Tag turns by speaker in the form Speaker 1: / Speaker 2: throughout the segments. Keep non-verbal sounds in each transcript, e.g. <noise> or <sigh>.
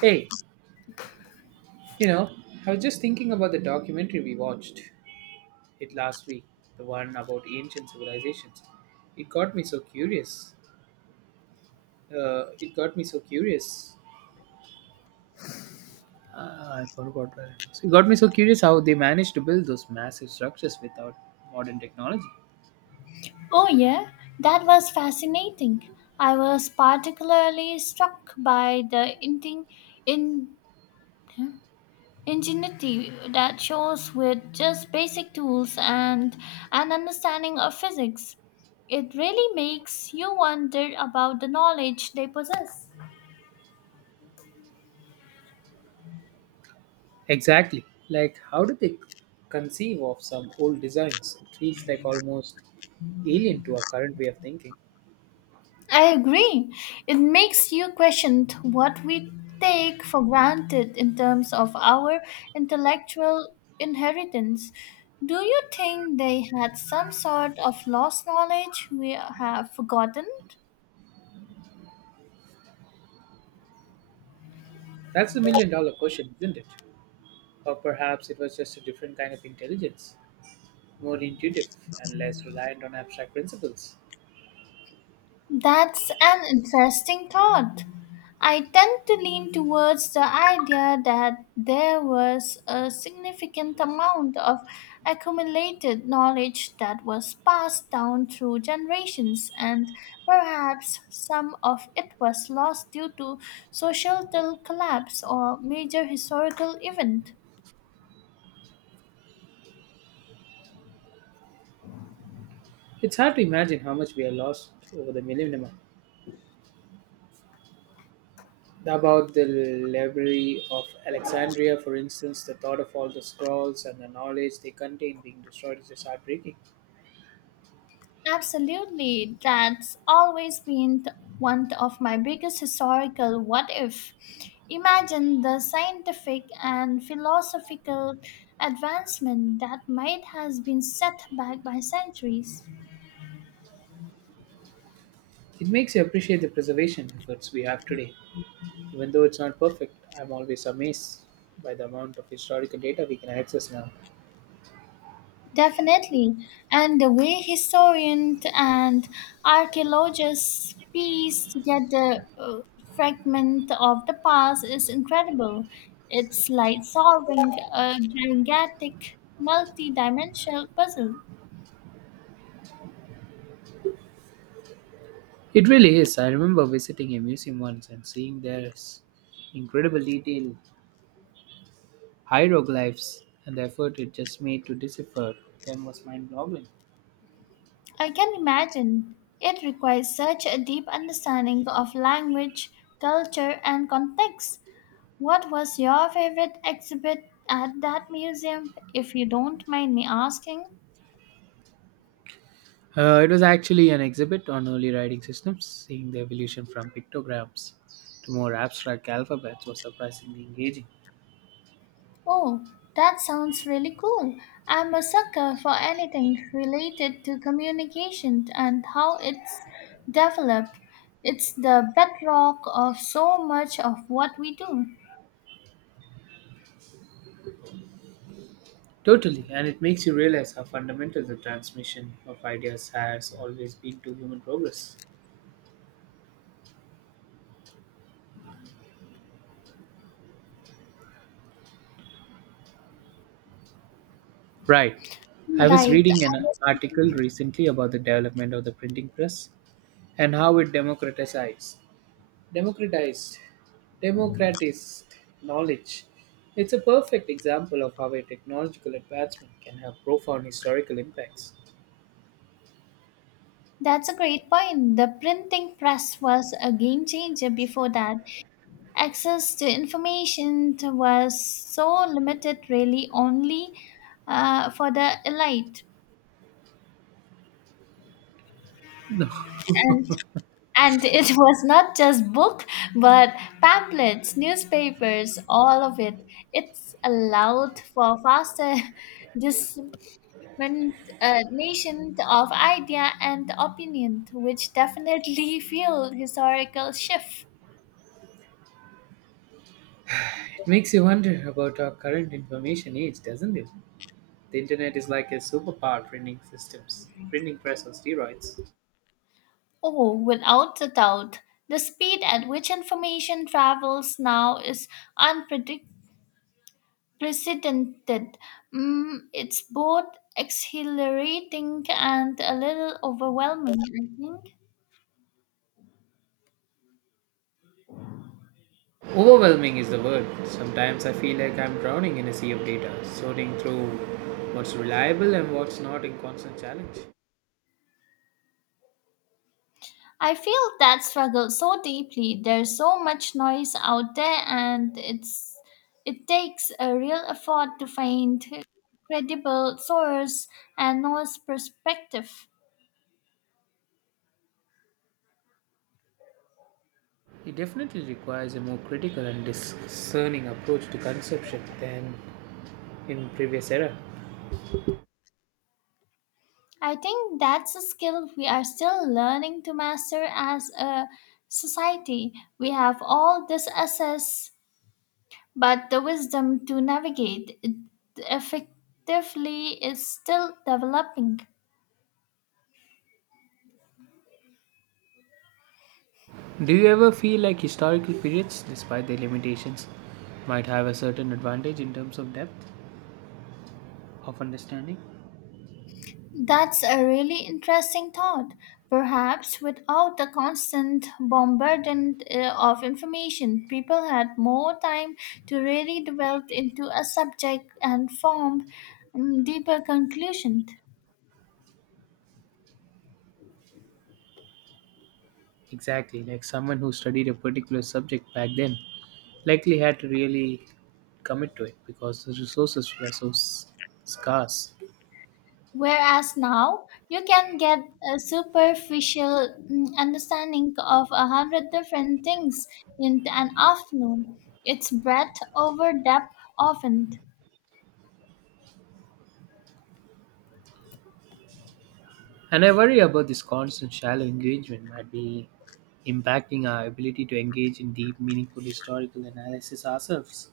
Speaker 1: Hey, you know, I was just thinking about the documentary we watched it last week, the one about ancient civilizations. It got me so curious. It got me so curious. Ah, I forgot where it was. It got me so curious how they managed to build those massive structures without modern technology.
Speaker 2: Oh, yeah, that was fascinating. I was particularly struck by the in, huh, ingenuity that shows with just basic tools and an understanding of physics. It really makes you wonder about the knowledge they possess.
Speaker 1: Exactly. Like, how did they conceive of some old designs? It feels like almost alien to our current way of thinking.
Speaker 2: I agree. It makes you question what we take for granted in terms of our intellectual inheritance. Do you think they had some sort of lost knowledge we have forgotten?
Speaker 1: That's the million dollar question, isn't it? Or perhaps it was just a different kind of intelligence, more intuitive, and less reliant on abstract principles.
Speaker 2: That's an interesting thought. I tend to lean towards the idea that there was a significant amount of accumulated knowledge that was passed down through generations, and perhaps some of it was lost due to societal collapse or major historical event.
Speaker 1: It's hard to imagine how much we have lost over the millennium. About the library of Alexandria, for instance, the thought of all the scrolls and the knowledge they contain being destroyed is just heartbreaking.
Speaker 2: Absolutely. That's always been one of my biggest historical what if. Imagine the scientific and philosophical advancement that might has been set back by centuries.
Speaker 1: It makes you appreciate the preservation efforts we have today. Even though it's not perfect, I'm always amazed by the amount of historical data we can access now.
Speaker 2: Definitely. And the way historians and archaeologists piece together fragment of the past is incredible. It's like solving a gigantic multi-dimensional puzzle.
Speaker 1: It really is. I remember visiting a museum once and seeing there's incredible detail hieroglyphs, and the effort it just made to decipher them was mind boggling.
Speaker 2: I can imagine it requires such a deep understanding of language, culture, and context. What was your favorite exhibit at that museum, if you don't mind me asking?
Speaker 1: It was actually an exhibit on early writing systems. Seeing the evolution from pictograms to more abstract alphabets was surprisingly engaging.
Speaker 2: Oh, that sounds really cool. I'm a sucker for anything related to communication and how it's developed. It's the bedrock of so much of what we do.
Speaker 1: Totally, and it makes you realize how fundamental the transmission of ideas has always been to human progress. Right. I was
Speaker 2: Right. I
Speaker 1: reading an
Speaker 2: was-
Speaker 1: article recently about the development of the printing press and how it democratized democratized knowledge. It's a perfect example of how a technological advancement can have profound historical impacts.
Speaker 2: That's a great point. The printing press was a game changer before that. Access to information was so limited, really, only for the elite. And And it <laughs> was not just book, but pamphlets, newspapers, all of it. It's allowed for faster <laughs> dissemination of idea and opinion, which definitely fueled historical shift.
Speaker 1: It makes you wonder about our current information age, doesn't it? The internet is like a superpower printing systems, printing press on steroids.
Speaker 2: Oh, without a doubt, the speed at which information travels now is unpredictable. Precedented. It's both exhilarating and a little overwhelming, I think.
Speaker 1: Overwhelming is the word. Sometimes I feel like I'm drowning in a sea of data, sorting through what's reliable and what's not in constant challenge.
Speaker 2: I feel that struggle so deeply. There's so much noise out there and it takes a real effort to find credible source and noise perspective.
Speaker 1: It definitely requires a more critical and discerning approach to conception than in previous era.
Speaker 2: I think that's a skill we are still learning to master as a society. We have all this access, but the wisdom to navigate it effectively is still developing.
Speaker 1: Do you ever feel like historical periods, despite their limitations, might have a certain advantage in terms of depth of understanding?
Speaker 2: That's a really interesting thought. Perhaps without the constant bombardment of information, people had more time to really delve into a subject and form deeper conclusions.
Speaker 1: Exactly, like someone who studied a particular subject back then likely had to really commit to it because the resources were so scarce.
Speaker 2: Whereas now, you can get a superficial understanding of a hundred different things in an afternoon. It's breadth over depth often.
Speaker 1: And I worry about this constant shallow engagement might be impacting our ability to engage in deep, meaningful historical analysis ourselves.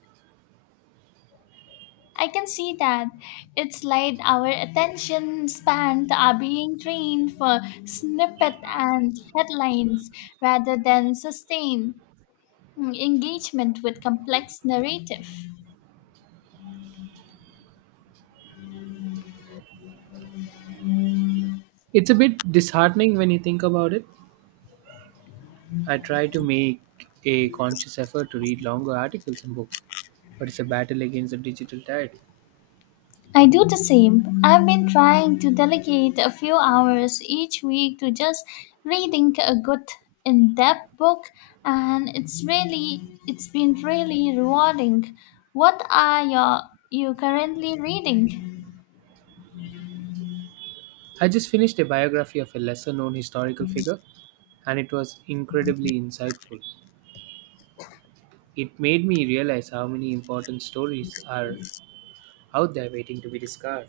Speaker 2: I can see that. It's like our attention spans are being trained for snippet and headlines rather than sustained engagement with complex narrative.
Speaker 1: It's a bit disheartening when you think about it. I try to make a conscious effort to read longer articles and books, but it's a battle against the digital tide.
Speaker 2: I do the same. I've been trying to delegate a few hours each week to just reading a good in-depth book and it's been really rewarding. What are you currently reading?
Speaker 1: I just finished a biography of a lesser known historical figure, and it was incredibly insightful. It made me realize how many important stories are out there waiting to be discovered.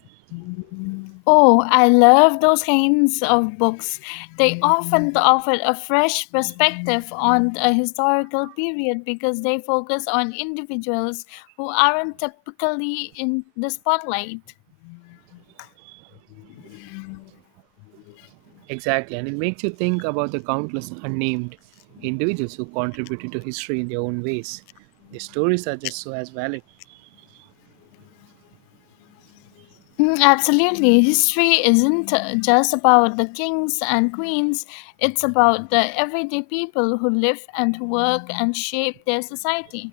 Speaker 2: Oh, I love those kinds of books. They often offer a fresh perspective on a historical period because they focus on individuals who aren't typically in the spotlight.
Speaker 1: Exactly, and it makes you think about the countless unnamed individuals who contributed to history in their own ways. Their stories are just so as valid.
Speaker 2: Mm, absolutely. History isn't just about the kings and queens, it's about the everyday people who live and work and shape their society.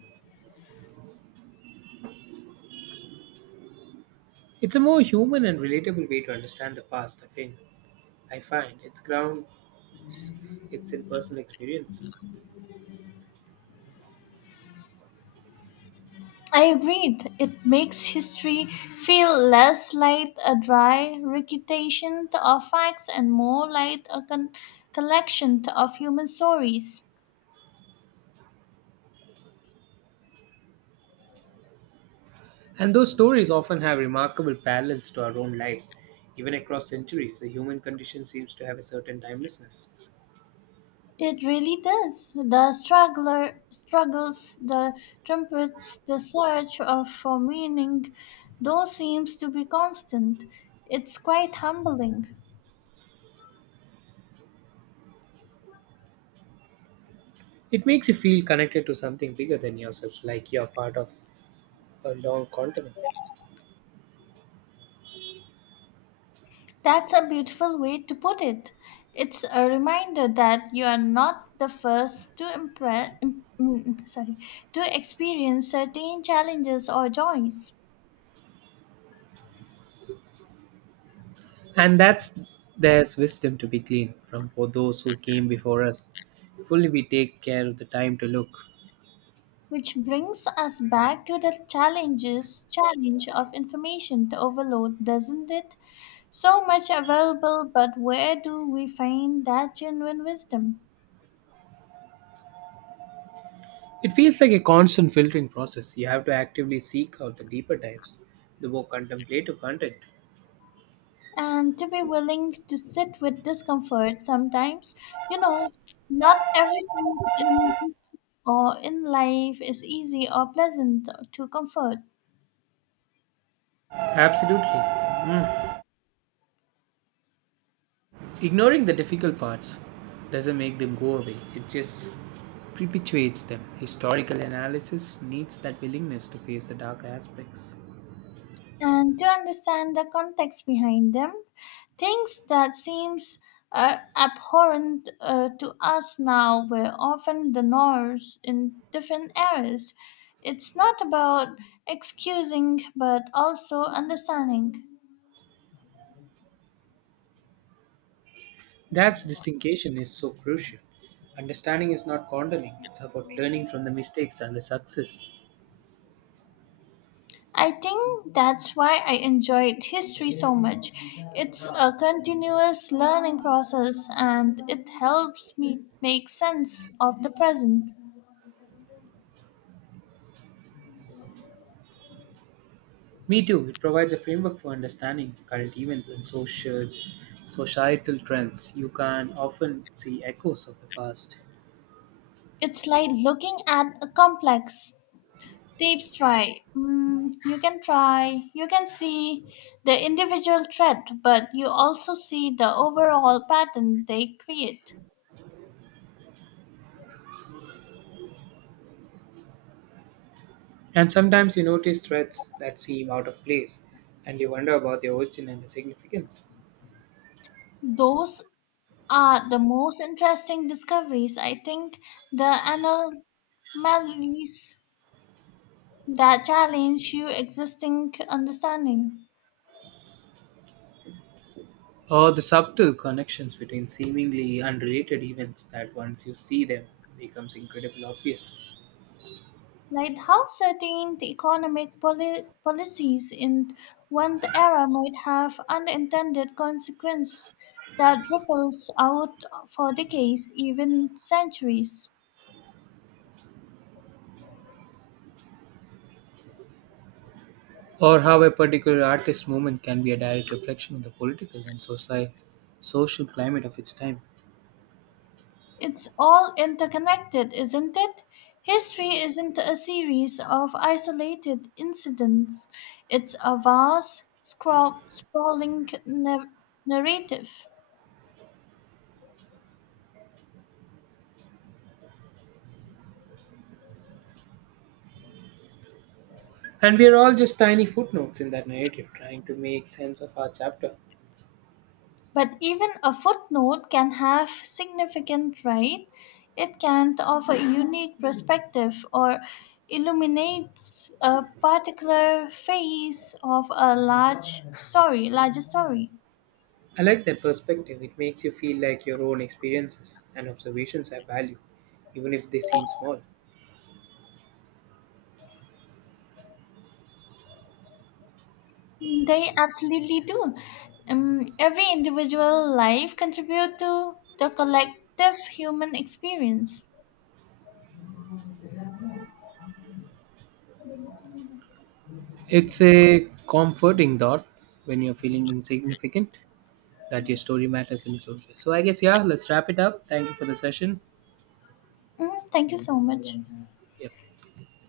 Speaker 1: It's a more human and relatable way to understand the past, I think. I find its ground, its in personal experience.
Speaker 2: I agreed. It makes history feel less like a dry recitation of facts and more like a collection of human stories.
Speaker 1: And those stories often have remarkable parallels to our own lives. Even across centuries, the human condition seems to have a certain timelessness.
Speaker 2: It really does. The struggler struggles, the trumpets, the search of for meaning, though seems to be constant. It's quite humbling.
Speaker 1: It makes you feel connected to something bigger than yourself, like you're part of a long continent.
Speaker 2: That's a beautiful way to put it. It's a reminder that you are not the first to impress, sorry, to experience certain challenges or joys.
Speaker 1: And that's there's wisdom to be gleaned from for those who came before us. Fully we take care of the time to look.
Speaker 2: Which brings us back to the challenge of information overload, doesn't it? So much available, but where do we find that genuine wisdom?
Speaker 1: It feels like a constant filtering process. You have to actively seek out the deeper dives, the more contemplative content.
Speaker 2: And to be willing to sit with discomfort sometimes, you know, not everything in, or in life is easy or pleasant to comfort.
Speaker 1: Absolutely. Ignoring the difficult parts doesn't make them go away, it just perpetuates them. Historical analysis needs that willingness to face the dark aspects.
Speaker 2: And to understand the context behind them. Things that seems abhorrent to us now were often the norms in different eras. It's not about excusing, but also understanding.
Speaker 1: That distinction is so crucial. Understanding is not condoning, it's about learning from the mistakes and the success.
Speaker 2: I think that's why I enjoyed history so much. It's a continuous learning process and it helps me make sense of the present.
Speaker 1: Me too, it provides a framework for understanding current events and social societal trends. You can often see echoes of the past.
Speaker 2: It's like looking at a complex, Tips try. Mm, you can try. You can see the individual thread, but you also see the overall pattern they create.
Speaker 1: And sometimes you notice threads that seem out of place and you wonder about their origin and the significance.
Speaker 2: Those are the most interesting discoveries. I think the anomalies that challenge your existing understanding.
Speaker 1: Or the subtle connections between seemingly unrelated events that once you see them becomes incredibly obvious.
Speaker 2: Like how certain the economic policies in one era might have unintended consequences that ripples out for decades, even centuries.
Speaker 1: Or how a particular artist's movement can be a direct reflection of the political and social climate of its time.
Speaker 2: It's all interconnected, isn't it? History isn't a series of isolated incidents, it's a vast, narrative.
Speaker 1: And we are all just tiny footnotes in that narrative, trying to make sense of our chapter.
Speaker 2: But even a footnote can have significant, right? It can offer a unique perspective or illuminates a particular phase of a larger story.
Speaker 1: I like that perspective. It makes you feel like your own experiences and observations have value, even if they seem small.
Speaker 2: They absolutely do. Every individual life contribute to the collective human experience.
Speaker 1: It's a comforting thought when you're feeling insignificant that your story matters in its own way. So I guess, yeah, let's wrap it up. Thank you for the session.
Speaker 2: Mm, thank you so much.
Speaker 1: Yep.